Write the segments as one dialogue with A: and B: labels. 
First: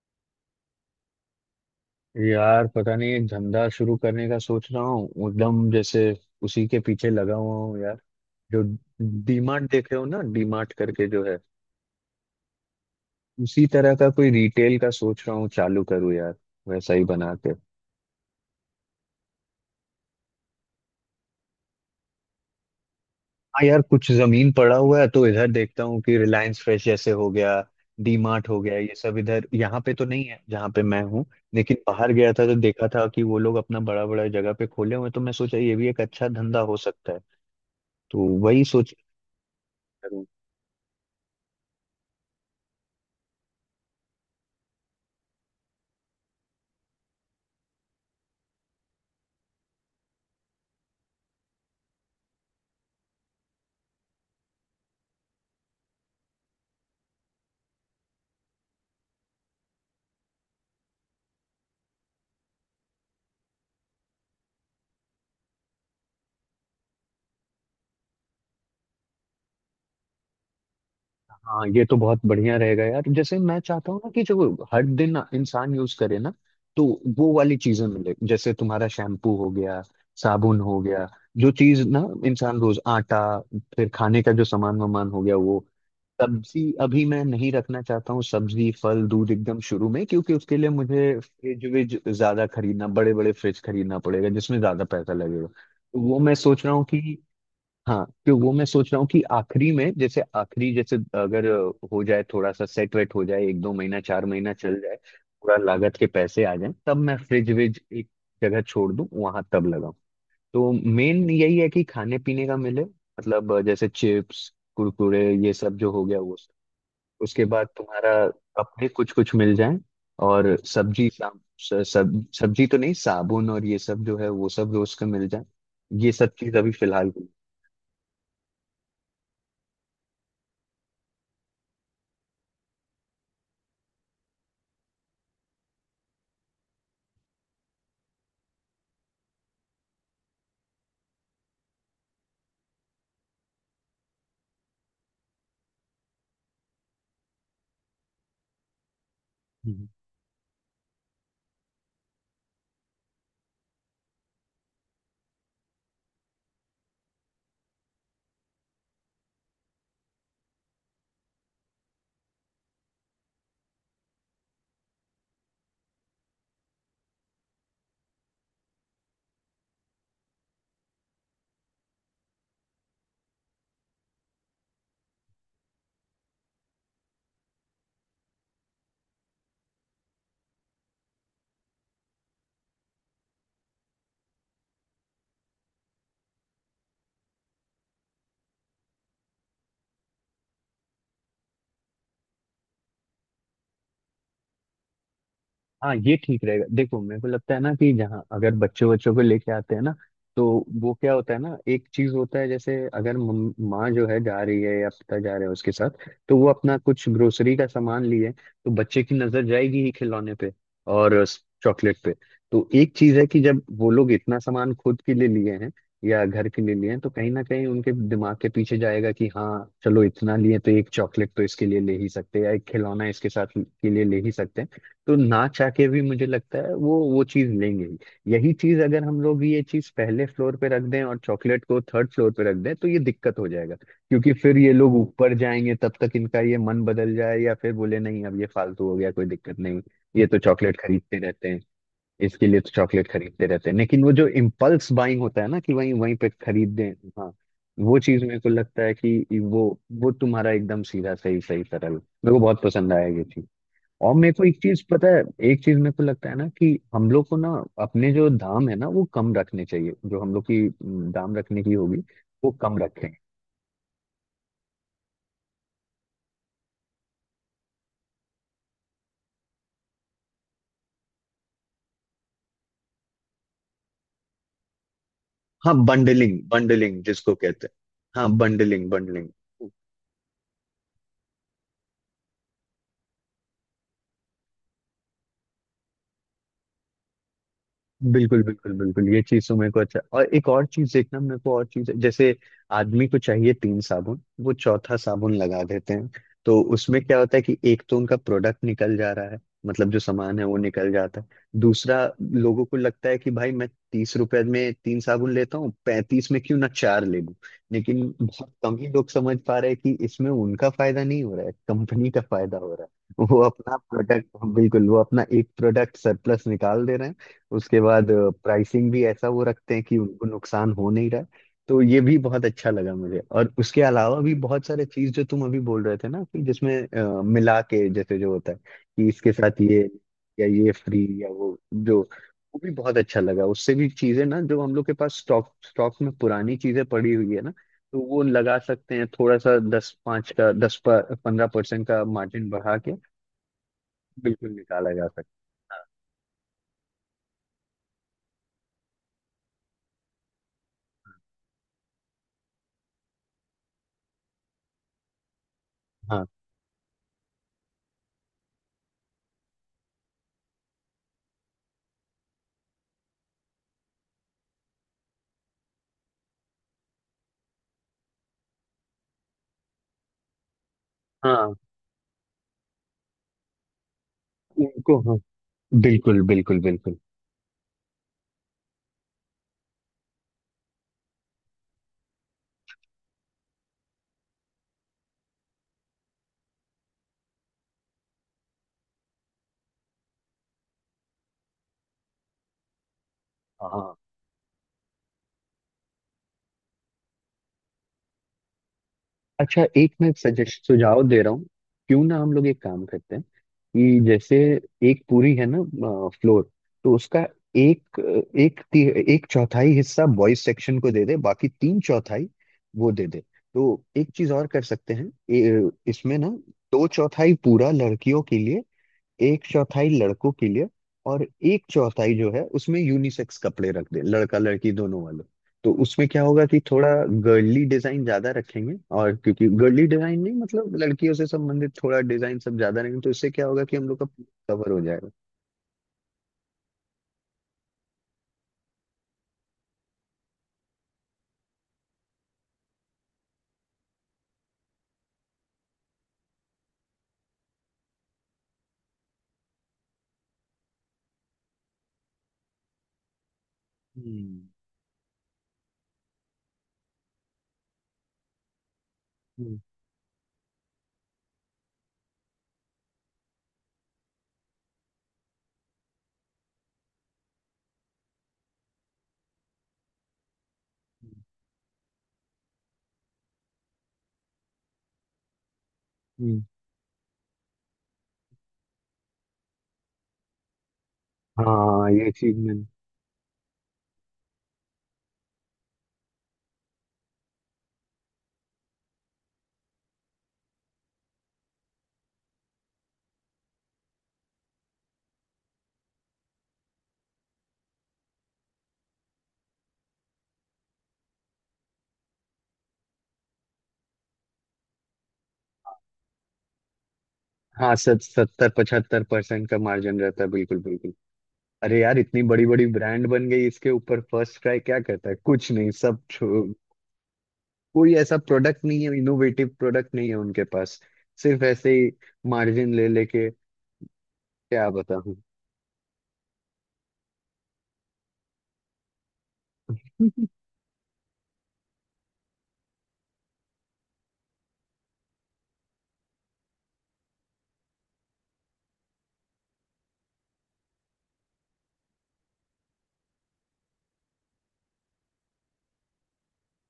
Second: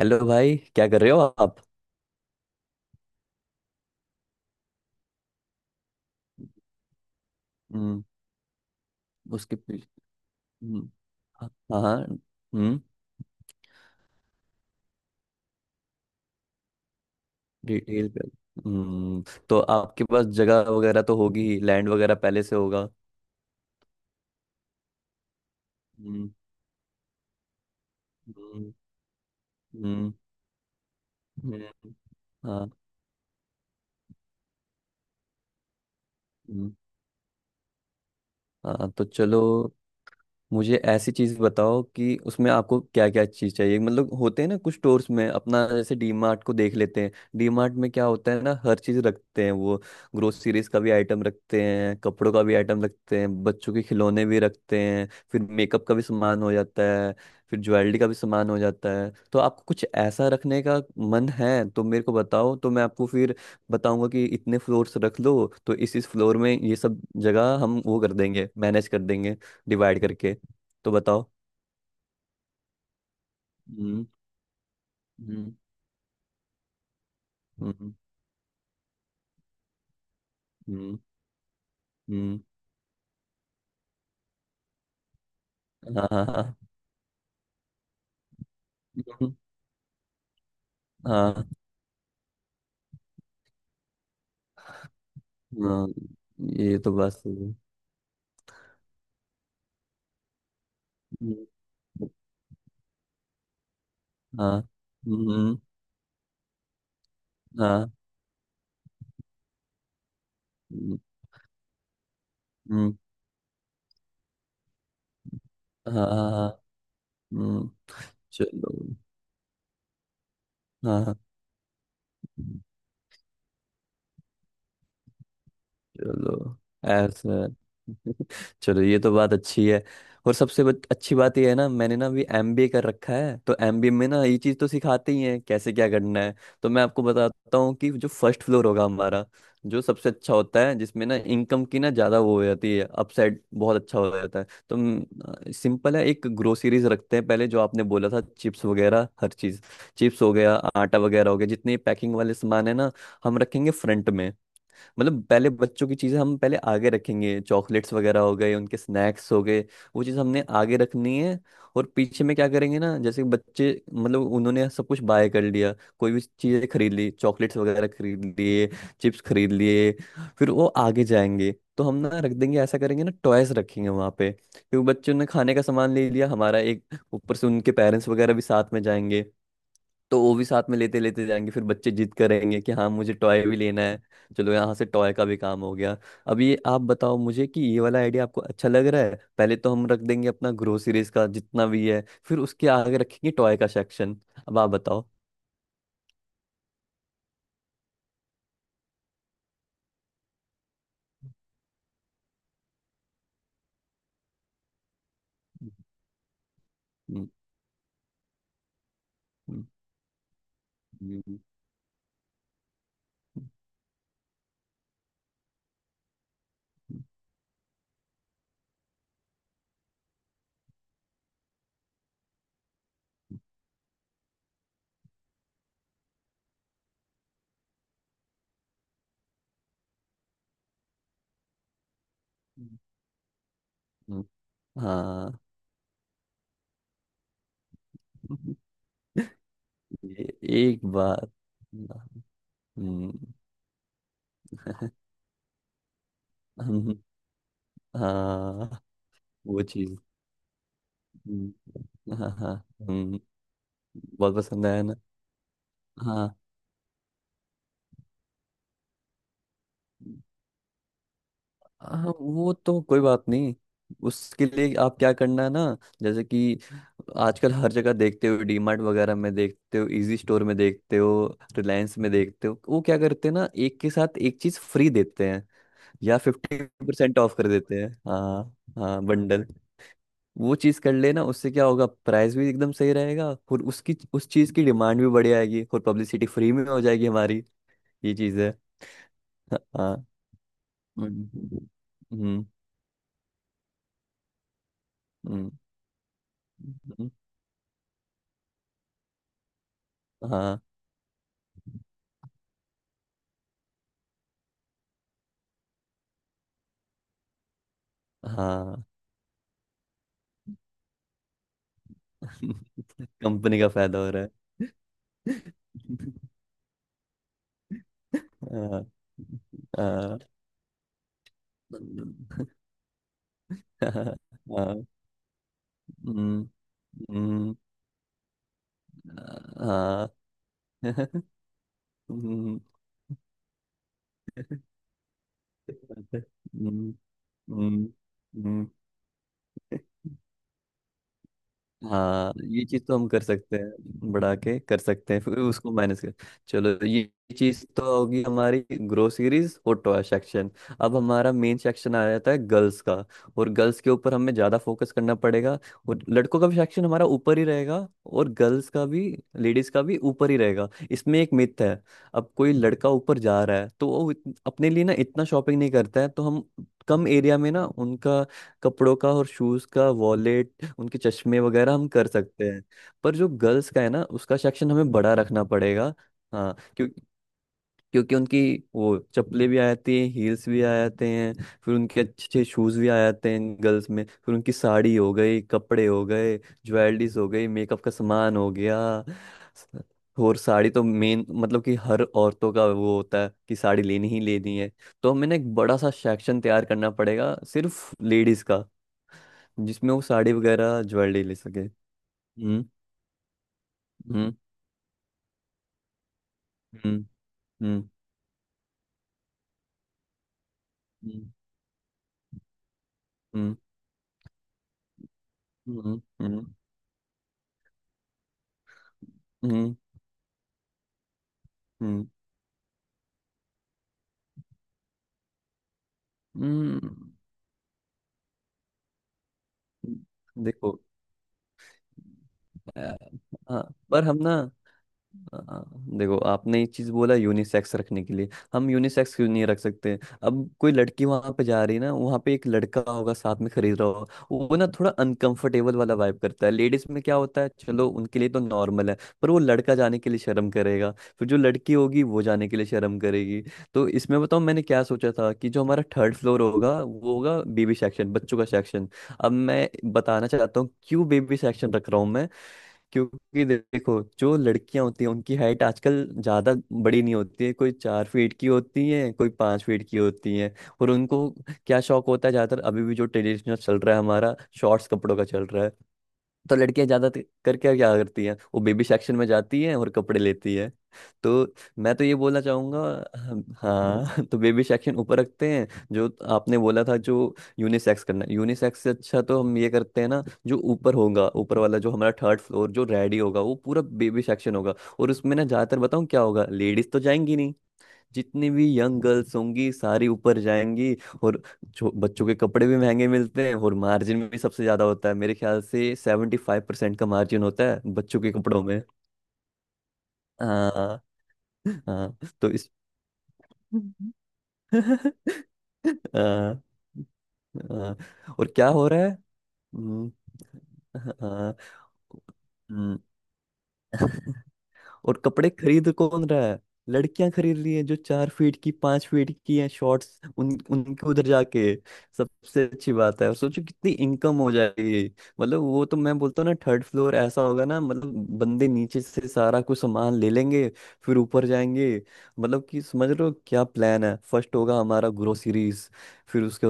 A: Hello भाई, क्या कर रहे हो आप?
B: यार पता नहीं, एक धंधा शुरू करने का सोच रहा हूँ, एकदम जैसे उसी के पीछे लगा हुआ हूँ यार।
A: हम्म।
B: जो
A: उसके
B: डीमार्ट देखे
A: पीछे।
B: हो ना, डीमार्ट
A: हम्म।
B: करके जो है,
A: हाँ। हाँ। हम्म।
B: उसी तरह का कोई रिटेल का सोच रहा हूँ चालू करूँ यार, वैसा ही बना के।
A: डिटेल कर। हम्म। तो आपके पास जगह वगैरह तो होगी, लैंड वगैरह पहले से होगा।
B: हाँ यार, कुछ जमीन पड़ा हुआ है तो इधर देखता हूँ कि
A: हम्म।
B: रिलायंस फ्रेश जैसे हो गया, डीमार्ट हो
A: हम्म।
B: गया, ये सब इधर यहाँ पे तो
A: हम्म।
B: नहीं है जहाँ पे मैं हूँ। लेकिन
A: हम्म,
B: बाहर गया था तो
A: हाँ।
B: देखा था कि वो लोग अपना बड़ा बड़ा जगह पे खोले हुए हैं, तो मैं सोचा ये भी एक अच्छा धंधा
A: हम्म।
B: हो सकता है। तो वही
A: हाँ
B: सोच।
A: तो चलो, मुझे ऐसी चीज बताओ कि उसमें आपको क्या क्या चीज चाहिए। मतलब होते हैं ना कुछ स्टोर्स में अपना, जैसे डीमार्ट को देख लेते हैं। डीमार्ट में क्या होता है ना, हर चीज रखते हैं वो। ग्रोसरीज का भी आइटम रखते हैं, कपड़ों का भी आइटम रखते हैं, बच्चों के खिलौने भी रखते हैं, फिर मेकअप का भी सामान हो जाता है, फिर ज्वेलरी का भी सामान हो जाता है। तो आपको कुछ ऐसा रखने का मन है तो मेरे को बताओ, तो मैं आपको फिर बताऊंगा कि इतने फ्लोर्स रख लो। तो इस फ्लोर में ये सब जगह हम वो कर देंगे, मैनेज कर देंगे, डिवाइड करके। तो बताओ।
B: हाँ ये तो बहुत बढ़िया रहेगा यार। जैसे मैं चाहता हूँ
A: हम्म।
B: ना कि जो हर दिन
A: हम्म।
B: इंसान यूज करे ना, तो वो वाली चीजें
A: हम्म।
B: मिले। जैसे तुम्हारा शैम्पू हो गया, साबुन हो
A: हम्म।
B: गया, जो चीज ना
A: हम्म,
B: इंसान रोज, आटा, फिर खाने का जो सामान वामान हो गया वो।
A: हाँ हाँ हाँ।
B: सब्जी अभी मैं नहीं रखना चाहता हूँ, सब्जी फल दूध एकदम शुरू में, क्योंकि उसके लिए मुझे फ्रिज विज ज्यादा खरीदना, बड़े बड़े फ्रिज खरीदना पड़ेगा जिसमें ज्यादा पैसा लगेगा,
A: हम्म। हाँ
B: तो वो मैं
A: हाँ,
B: सोच रहा
A: ये
B: हूँ
A: तो बात
B: कि
A: सही है।
B: हाँ, तो वो मैं सोच रहा हूँ कि आखिरी में जैसे, आखिरी जैसे, अगर
A: हम्म,
B: हो जाए थोड़ा सा, सेट वेट हो जाए, 1-2 महीना 4 महीना
A: हाँ।
B: चल जाए, पूरा
A: हम्म,
B: लागत के पैसे आ जाए, तब मैं फ्रिज विज
A: हाँ।
B: एक जगह छोड़ दूँ वहां, तब लगाऊं। तो
A: हम्म,
B: मेन यही है कि खाने पीने का मिले, मतलब जैसे चिप्स कुरकुरे ये सब जो
A: हाँ
B: हो गया
A: हाँ
B: वो
A: हाँ।
B: सब। उसके बाद
A: हम्म।
B: तुम्हारा
A: चलो।
B: अपने कुछ कुछ मिल जाए, और सब्जी
A: हाँ
B: सब सब्जी तो नहीं, साबुन और ये सब जो है वो सब रोज का मिल जाए, ये सब चीज
A: चलो।
B: अभी फिलहाल के
A: ऐसा। चलो ये तो बात अच्छी है। और अच्छी बात ये है ना, मैंने ना अभी एमबीए कर रखा है, तो एमबीए में ना ये चीज़ तो सिखाते ही हैं कैसे क्या करना है। तो मैं आपको बताता हूँ कि जो फर्स्ट फ्लोर होगा हमारा, जो सबसे अच्छा होता है जिसमें ना इनकम की ना ज़्यादा वो हो जाती है, अपसाइड बहुत अच्छा हो जाता है। तो सिंपल है, एक ग्रोसरीज रखते हैं पहले, जो आपने बोला था चिप्स वगैरह हर चीज़,
B: लिए।
A: चिप्स हो गया, आटा वगैरह हो गया, जितने पैकिंग वाले सामान है ना, हम रखेंगे फ्रंट में। मतलब पहले बच्चों की चीज़ें हम पहले आगे रखेंगे, चॉकलेट्स वगैरह हो गए, उनके स्नैक्स हो गए, वो चीज़ हमने आगे रखनी है। और पीछे में क्या करेंगे ना, जैसे बच्चे मतलब उन्होंने सब कुछ बाय कर लिया, कोई भी चीज़ें खरीद ली, चॉकलेट्स वगैरह खरीद लिए, चिप्स खरीद लिए, फिर वो आगे जाएंगे, तो हम ना रख देंगे, ऐसा करेंगे ना, टॉयज रखेंगे वहाँ पे, क्योंकि बच्चों ने खाने का सामान ले लिया हमारा एक। ऊपर से उनके पेरेंट्स वगैरह भी साथ में जाएंगे, तो वो भी साथ में लेते लेते जाएंगे, फिर बच्चे जिद करेंगे कि हाँ मुझे टॉय भी लेना है। चलो यहाँ से टॉय का भी काम हो गया। अब ये आप बताओ मुझे कि ये वाला आइडिया आपको अच्छा लग रहा है। पहले तो हम रख देंगे अपना ग्रोसरीज का जितना भी है, फिर उसके आगे रखेंगे टॉय का सेक्शन। अब आप बताओ।
B: हाँ ये ठीक रहेगा। देखो मेरे को लगता है ना कि जहाँ, अगर बच्चों बच्चों को लेके आते हैं ना, तो वो क्या होता है ना, एक चीज होता है। जैसे अगर माँ जो है जा रही है या पिता जा रहे हैं उसके साथ, तो वो अपना कुछ
A: हम्म।
B: ग्रोसरी का सामान लिए, तो बच्चे की नजर
A: हम्म।
B: जाएगी ही खिलौने पे, और
A: हम्म।
B: चॉकलेट पे। तो एक चीज है कि जब वो लोग इतना सामान खुद के लिए लिए हैं, या घर के लिए लिए हैं, तो कहीं ना कहीं उनके दिमाग के पीछे जाएगा कि हाँ चलो, इतना लिए तो एक चॉकलेट तो इसके लिए ले ही सकते हैं, या एक खिलौना इसके साथ के लिए ले ही सकते हैं। तो ना चाह के भी मुझे लगता है वो चीज लेंगे ही। यही चीज अगर हम लोग ये चीज पहले फ्लोर पे रख दें और चॉकलेट को थर्ड फ्लोर पे रख दें,
A: हम्म।
B: तो ये दिक्कत हो जाएगा,
A: हम्म।
B: क्योंकि फिर ये लोग
A: हाँ।
B: ऊपर जाएंगे, तब तक इनका ये मन बदल जाए, या फिर बोले नहीं अब ये फालतू हो गया कोई दिक्कत नहीं, ये
A: ये
B: तो चॉकलेट
A: एक
B: खरीदते
A: बार।
B: रहते हैं। इसके लिए तो चॉकलेट
A: हम्म।
B: खरीदते रहते हैं, लेकिन वो जो इम्पल्स बाइंग होता है ना, कि वहीं वहीं पे खरीद दें।
A: हम्म,
B: हाँ, वो चीज मेरे को
A: हाँ।
B: लगता है कि
A: वो
B: वो
A: चीज।
B: वो तुम्हारा एकदम सीधा, सही सही सरल,
A: हम्म, हाँ
B: मेरे को
A: हाँ।
B: बहुत पसंद आया
A: हम्म,
B: ये चीज। और मेरे
A: बहुत
B: को एक
A: पसंद
B: चीज
A: आया ना।
B: पता है, एक चीज मेरे को
A: हाँ।
B: लगता है ना कि हम लोग को ना अपने जो दाम है ना वो कम रखने चाहिए, जो हम लोग की दाम रखने की होगी
A: हाँ
B: वो
A: वो
B: कम
A: तो कोई
B: रखें।
A: बात नहीं। उसके लिए आप क्या करना है ना, जैसे कि आजकल हर जगह देखते हो, डीमार्ट वगैरह में देखते हो, इजी स्टोर में देखते हो, रिलायंस में देखते हो, वो क्या करते हैं ना, एक के साथ एक चीज फ्री देते हैं
B: हाँ
A: या
B: बंडलिंग
A: फिफ्टी
B: बंडलिंग
A: परसेंट
B: जिसको
A: ऑफ कर
B: कहते हैं,
A: देते हैं।
B: हाँ
A: हाँ।
B: बंडलिंग
A: हाँ बंडल।
B: बंडलिंग।
A: वो चीज कर लेना, उससे क्या होगा, प्राइस भी एकदम सही रहेगा, और उसकी उस चीज की डिमांड भी बढ़ आएगी और पब्लिसिटी फ्री में हो जाएगी हमारी। ये चीज
B: बिल्कुल
A: है।
B: बिल्कुल बिल्कुल, ये चीज तो मेरे को अच्छा,
A: हाँ।
B: और एक और चीज देखना, मेरे को
A: हम्म।
B: और चीज है, जैसे
A: हम्म।
B: आदमी को चाहिए तीन साबुन, वो चौथा साबुन लगा देते हैं। तो उसमें
A: हम्म,
B: क्या होता है कि एक तो उनका प्रोडक्ट निकल जा रहा है, मतलब जो सामान है वो
A: हाँ
B: निकल जाता है। दूसरा, लोगों को लगता है कि भाई मैं 30 रुपए में तीन साबुन लेता हूँ, 35 में क्यों ना चार ले लूं। लेकिन बहुत कम
A: हाँ।
B: ही लोग समझ पा रहे हैं कि इसमें उनका फायदा नहीं हो रहा है, कंपनी का फायदा हो रहा है। वो
A: कंपनी का
B: अपना
A: फायदा हो रहा है।
B: प्रोडक्ट बिल्कुल, वो अपना एक प्रोडक्ट सरप्लस निकाल दे रहे हैं। उसके बाद
A: हाँ।
B: प्राइसिंग भी ऐसा वो रखते हैं कि
A: हाँ।
B: उनको नुकसान हो नहीं रहा है। तो ये भी बहुत अच्छा लगा मुझे, और उसके
A: हाँ
B: अलावा भी बहुत सारे
A: हाँ।
B: चीज जो तुम अभी बोल रहे थे ना, कि
A: हम्म।
B: जिसमें
A: हम्म,
B: मिला के जैसे जो होता है, कि इसके साथ ये,
A: हाँ।
B: या ये फ्री, या वो, जो वो
A: हम्म।
B: भी बहुत अच्छा लगा। उससे भी चीजें ना जो हम लोग के पास स्टॉक स्टॉक में पुरानी चीजें
A: हम्म।
B: पड़ी हुई है ना,
A: हम्म।
B: तो वो लगा
A: हम्म,
B: सकते हैं थोड़ा सा, दस पाँच का, 10-15% का
A: हाँ।
B: मार्जिन
A: ये
B: बढ़ा
A: चीज
B: के,
A: तो हम कर सकते हैं, बढ़ा
B: बिल्कुल
A: के कर
B: निकाला जा
A: सकते हैं, फिर उसको
B: सकता है।
A: माइनस कर। चलो, ये चीज तो होगी हमारी ग्रोसरीज और टॉय सेक्शन। अब हमारा मेन सेक्शन आ जाता है गर्ल्स का, और गर्ल्स के ऊपर हमें ज्यादा फोकस करना पड़ेगा। और
B: हाँ
A: लड़कों का भी सेक्शन हमारा ऊपर ही रहेगा और गर्ल्स का भी, लेडीज का भी ऊपर ही रहेगा। इसमें एक मिथ है, अब कोई लड़का ऊपर जा रहा है तो वो अपने लिए ना इतना शॉपिंग नहीं करता है, तो हम कम एरिया में ना उनका कपड़ों का और शूज का, वॉलेट, उनके
B: हाँ
A: चश्मे
B: हाँ,
A: वगैरह हम कर सकते हैं। पर जो गर्ल्स का है ना, उसका सेक्शन हमें
B: उनको
A: बड़ा
B: हाँ।
A: रखना पड़ेगा।
B: बिल्कुल
A: हाँ।
B: बिल्कुल
A: क्यों?
B: बिल्कुल।
A: क्योंकि उनकी वो चप्पलें भी आ जाती हैं, हील्स भी आ जाते हैं, फिर उनके अच्छे अच्छे शूज़ भी आ जाते हैं गर्ल्स में, फिर उनकी साड़ी हो गई, कपड़े हो गए, ज्वेलरीज हो गई, मेकअप का सामान हो गया। स- और साड़ी तो मेन, मतलब कि हर औरतों का वो होता है कि साड़ी
B: हाँ,
A: लेनी ही लेनी है। तो हमें ना एक बड़ा सा सेक्शन तैयार करना पड़ेगा सिर्फ लेडीज़ का,
B: अच्छा एक
A: जिसमें वो
B: मैं
A: साड़ी
B: सजेस्ट
A: वगैरह
B: सुझाव दे
A: ज्वेलरी
B: रहा
A: ले
B: हूँ,
A: सके।
B: क्यों ना हम लोग एक
A: हम्म।
B: काम करते हैं, कि
A: हम्म।
B: जैसे एक पूरी है ना फ्लोर, तो
A: हम्म।
B: उसका
A: हम्म।
B: एक एक ती, एक चौथाई हिस्सा बॉयज सेक्शन को दे दे, बाकी तीन चौथाई वो दे दे।
A: हम्म।
B: तो एक चीज और कर सकते हैं,
A: हम्म।
B: इसमें ना
A: हम्म।
B: दो चौथाई पूरा लड़कियों के लिए, एक
A: हम्म।
B: चौथाई लड़कों के लिए, और एक
A: हम्म।
B: चौथाई जो है उसमें यूनिसेक्स कपड़े रख दें, लड़का लड़की दोनों वाले। तो उसमें क्या होगा कि थोड़ा
A: हम्म।
B: गर्ली डिजाइन ज्यादा रखेंगे, और क्योंकि गर्ली डिजाइन नहीं मतलब
A: देखो,
B: लड़कियों से संबंधित थोड़ा डिजाइन सब ज्यादा
A: अ,
B: रहेंगे, तो इससे क्या
A: हाँ,
B: होगा कि हम लोग
A: पर
B: का
A: हम ना,
B: कवर हो जाएगा।
A: हाँ, देखो, आपने ये चीज बोला यूनिसेक्स रखने के लिए, हम यूनिसेक्स क्यों नहीं रख सकते। अब कोई लड़की वहां पे जा रही है ना, वहां पे एक लड़का होगा साथ में खरीद रहा होगा, वो ना थोड़ा अनकंफर्टेबल वाला वाइब करता है। लेडीज में क्या होता है, चलो उनके लिए तो नॉर्मल है, पर वो लड़का जाने के लिए शर्म करेगा, फिर जो लड़की होगी वो जाने के लिए शर्म करेगी। तो इसमें बताऊँ,
B: हम्म
A: मैंने क्या सोचा था कि जो हमारा थर्ड फ्लोर होगा, वो होगा बेबी सेक्शन, बच्चों का सेक्शन। अब
B: हम्म
A: मैं बताना चाहता हूँ क्यों बेबी सेक्शन रख रहा हूँ मैं। क्योंकि देखो, जो लड़कियां होती हैं उनकी हाइट आजकल ज्यादा बड़ी नहीं होती है, कोई 4 फीट की होती है, कोई 5 फीट की होती है। और
B: हम्म,
A: उनको क्या शौक होता है ज्यादातर, अभी भी जो ट्रेडिशनल चल रहा है हमारा, शॉर्ट्स कपड़ों का चल रहा है।
B: हम्म।
A: तो लड़कियां ज्यादा करके क्या करती हैं, वो बेबी सेक्शन में जाती हैं और कपड़े लेती हैं। तो
B: हाँ
A: मैं तो
B: ये
A: ये
B: चीज
A: बोलना
B: में।
A: चाहूंगा। हाँ। तो बेबी सेक्शन ऊपर रखते हैं। जो आपने बोला था, जो यूनिसेक्स करना, यूनिसेक्स से अच्छा तो हम ये करते हैं ना, जो ऊपर होगा, ऊपर वाला जो हमारा थर्ड फ्लोर जो रेडी होगा, वो पूरा बेबी सेक्शन होगा। और उसमें ना ज्यादातर बताऊँ क्या होगा, लेडीज तो जाएंगी नहीं, जितनी भी यंग गर्ल्स होंगी सारी ऊपर जाएंगी। और बच्चों के कपड़े भी महंगे मिलते हैं और मार्जिन भी सबसे ज्यादा होता है, मेरे ख्याल से 75% का मार्जिन होता
B: हाँ
A: है
B: सत
A: बच्चों के
B: सत्तर
A: कपड़ों में।
B: पचहत्तर परसेंट का मार्जिन रहता है, बिल्कुल बिल्कुल।
A: हाँ।
B: अरे यार
A: हाँ
B: इतनी बड़ी
A: तो
B: बड़ी
A: इस,
B: ब्रांड बन गई, इसके ऊपर फर्स्ट ट्राई क्या करता है, कुछ नहीं, सब
A: हाँ।
B: कोई
A: हाँ,
B: ऐसा
A: और
B: प्रोडक्ट
A: क्या
B: नहीं
A: हो
B: है,
A: रहा है।
B: इनोवेटिव प्रोडक्ट नहीं
A: हम्म,
B: है उनके पास,
A: हाँ
B: सिर्फ
A: हाँ।
B: ऐसे ही मार्जिन ले
A: हम्म।
B: लेके क्या बताऊं।
A: और कपड़े खरीद कौन रहा है, लड़कियां खरीद रही हैं जो 4 फीट की 5 फीट की हैं, शॉर्ट्स उन उनके उधर जाके। सबसे अच्छी बात है, और सोचो कितनी इनकम हो जाएगी। मतलब वो तो मैं बोलता हूँ ना, थर्ड फ्लोर ऐसा होगा ना, मतलब बंदे नीचे से सारा कुछ सामान ले लेंगे फिर ऊपर जाएंगे। मतलब कि समझ रहे हो क्या प्लान है, फर्स्ट होगा हमारा ग्रोसरीज, फिर उसके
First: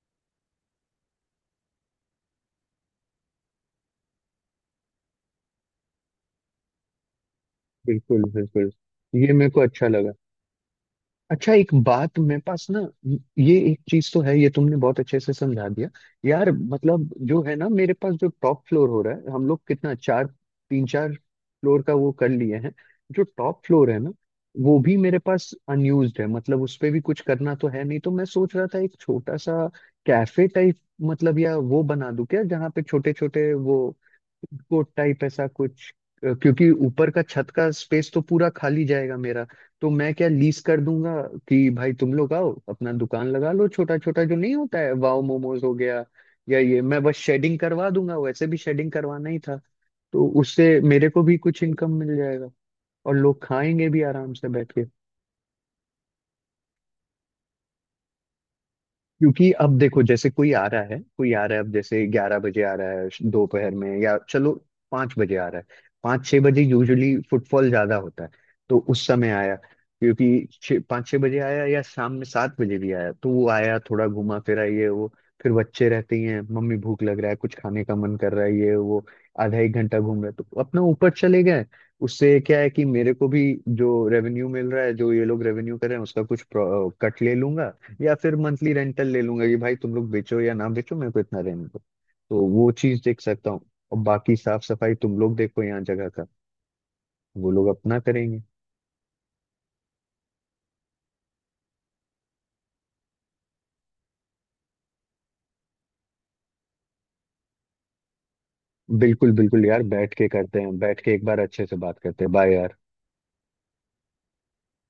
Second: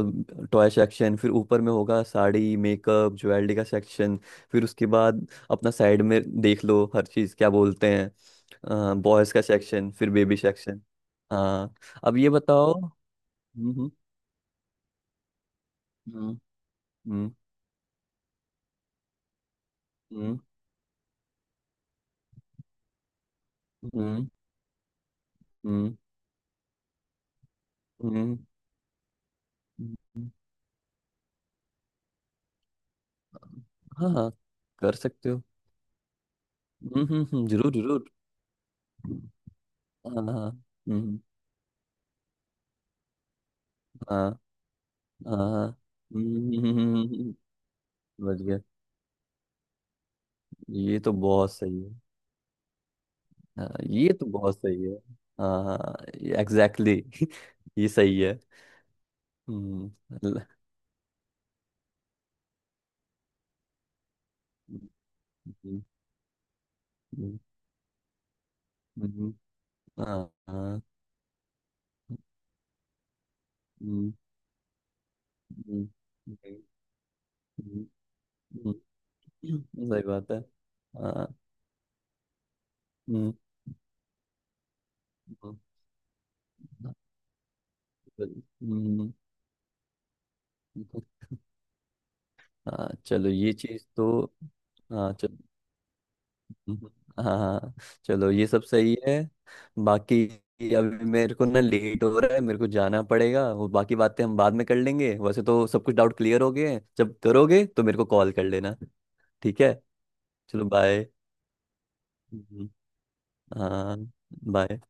A: टॉय सेक्शन, फिर ऊपर में होगा साड़ी मेकअप ज्वेलरी का सेक्शन, फिर उसके बाद अपना साइड में देख लो हर चीज क्या बोलते
B: बिल्कुल बिल्कुल,
A: हैं,
B: ये
A: बॉयज का
B: मेरे को अच्छा
A: सेक्शन, फिर
B: लगा।
A: Baby section.
B: अच्छा एक
A: हाँ, अब
B: बात
A: ये
B: मेरे पास
A: बताओ।
B: ना, ये एक
A: हम्म।
B: चीज तो है, ये तुमने बहुत अच्छे से समझा दिया।
A: हम्म।
B: यार मतलब
A: हम्म।
B: जो है ना, मेरे पास जो टॉप फ्लोर हो रहा है, हम लोग कितना, चार
A: हम्म।
B: तीन चार फ्लोर का वो कर लिए हैं, जो टॉप फ्लोर है ना
A: हम्म।
B: वो भी मेरे पास
A: हम्म।
B: अनयूज्ड है, मतलब उस पे भी कुछ करना तो है नहीं, तो मैं
A: हम्म।
B: सोच रहा था एक छोटा सा
A: हम्म। हम्म।
B: कैफे टाइप, मतलब या वो बना दूं क्या, जहाँ पे छोटे छोटे वो
A: हाँ। हाँ
B: कोट
A: कर
B: टाइप
A: सकते हो।
B: ऐसा कुछ, क्योंकि
A: हम्म।
B: ऊपर का
A: हम्म।
B: छत का
A: जरूर जरूर।
B: स्पेस तो पूरा खाली जाएगा मेरा, तो मैं
A: हाँ
B: क्या
A: हाँ।
B: लीज कर दूंगा,
A: हम्म।
B: कि भाई तुम लोग आओ अपना दुकान लगा लो, छोटा छोटा
A: हाँ
B: जो नहीं होता है, वाओ
A: हाँ
B: मोमोज
A: हाँ।
B: हो गया,
A: हम्म।
B: या
A: हम्म। हम्म।
B: ये
A: हम्म।
B: मैं बस
A: हम्म। हम्म।
B: शेडिंग करवा दूंगा,
A: समझ
B: वैसे भी
A: गया।
B: शेडिंग करवाना ही था। तो उससे
A: ये
B: मेरे
A: तो
B: को भी
A: बहुत
B: कुछ
A: सही है।
B: इनकम मिल जाएगा, और लोग
A: हाँ
B: खाएंगे भी
A: ये तो
B: आराम से
A: बहुत
B: बैठ के।
A: सही है। हाँ हाँ, एग्जैक्टली। ये सही है।
B: क्योंकि अब
A: हम्म,
B: देखो जैसे
A: ल-
B: कोई आ रहा है, कोई आ रहा है, अब जैसे 11 बजे आ रहा है दोपहर में, या चलो 5 बजे आ रहा है,
A: हम्म।
B: 5-6 बजे यूजुअली
A: हम्म।
B: फुटफॉल ज्यादा होता है, तो उस
A: हम्म।
B: समय आया।
A: हम्म। हाँ
B: क्योंकि छः
A: हाँ।
B: 5-6 बजे आया या शाम में 7 बजे भी आया, तो वो आया थोड़ा
A: हम्म।
B: घुमा फिरा ये वो, फिर
A: हम्म।
B: बच्चे रहते ही हैं,
A: हम्म।
B: मम्मी भूख लग रहा है, कुछ
A: हम्म।
B: खाने का मन कर रहा है,
A: हम्म।
B: ये वो आधा एक घंटा
A: सही
B: घूम रहा
A: बात
B: है,
A: है।
B: तो अपना ऊपर
A: हाँ,
B: चले गए। उससे क्या है कि मेरे को
A: हम्म।
B: भी जो रेवेन्यू मिल रहा है, जो ये लोग
A: हम्म।
B: रेवेन्यू कर रहे हैं, उसका कुछ कट ले लूंगा, या फिर
A: हम्म।
B: मंथली रेंटल
A: हम्म।
B: ले लूंगा कि भाई तुम लोग बेचो या ना बेचो मेरे को इतना रेंट दो। तो वो
A: हाँ,
B: चीज देख
A: चलो
B: सकता
A: ये
B: हूँ,
A: चीज
B: और
A: तो,
B: बाकी साफ सफाई
A: हाँ
B: तुम लोग
A: चलो,
B: देखो यहाँ जगह का,
A: हाँ
B: वो लोग
A: हाँ,
B: अपना
A: चलो
B: करेंगे।
A: ये सब सही है। बाकी अभी मेरे को ना लेट हो रहा है, मेरे को जाना पड़ेगा, वो बाकी बातें हम बाद में कर लेंगे, वैसे तो सब कुछ डाउट क्लियर हो गए हैं, जब करोगे तो मेरे को कॉल कर लेना।
B: बिल्कुल
A: ठीक
B: बिल्कुल
A: है,
B: यार, बैठ के करते
A: चलो
B: हैं, बैठ
A: बाय।
B: के एक बार अच्छे से बात करते हैं, बाय यार।
A: हाँ। बाय।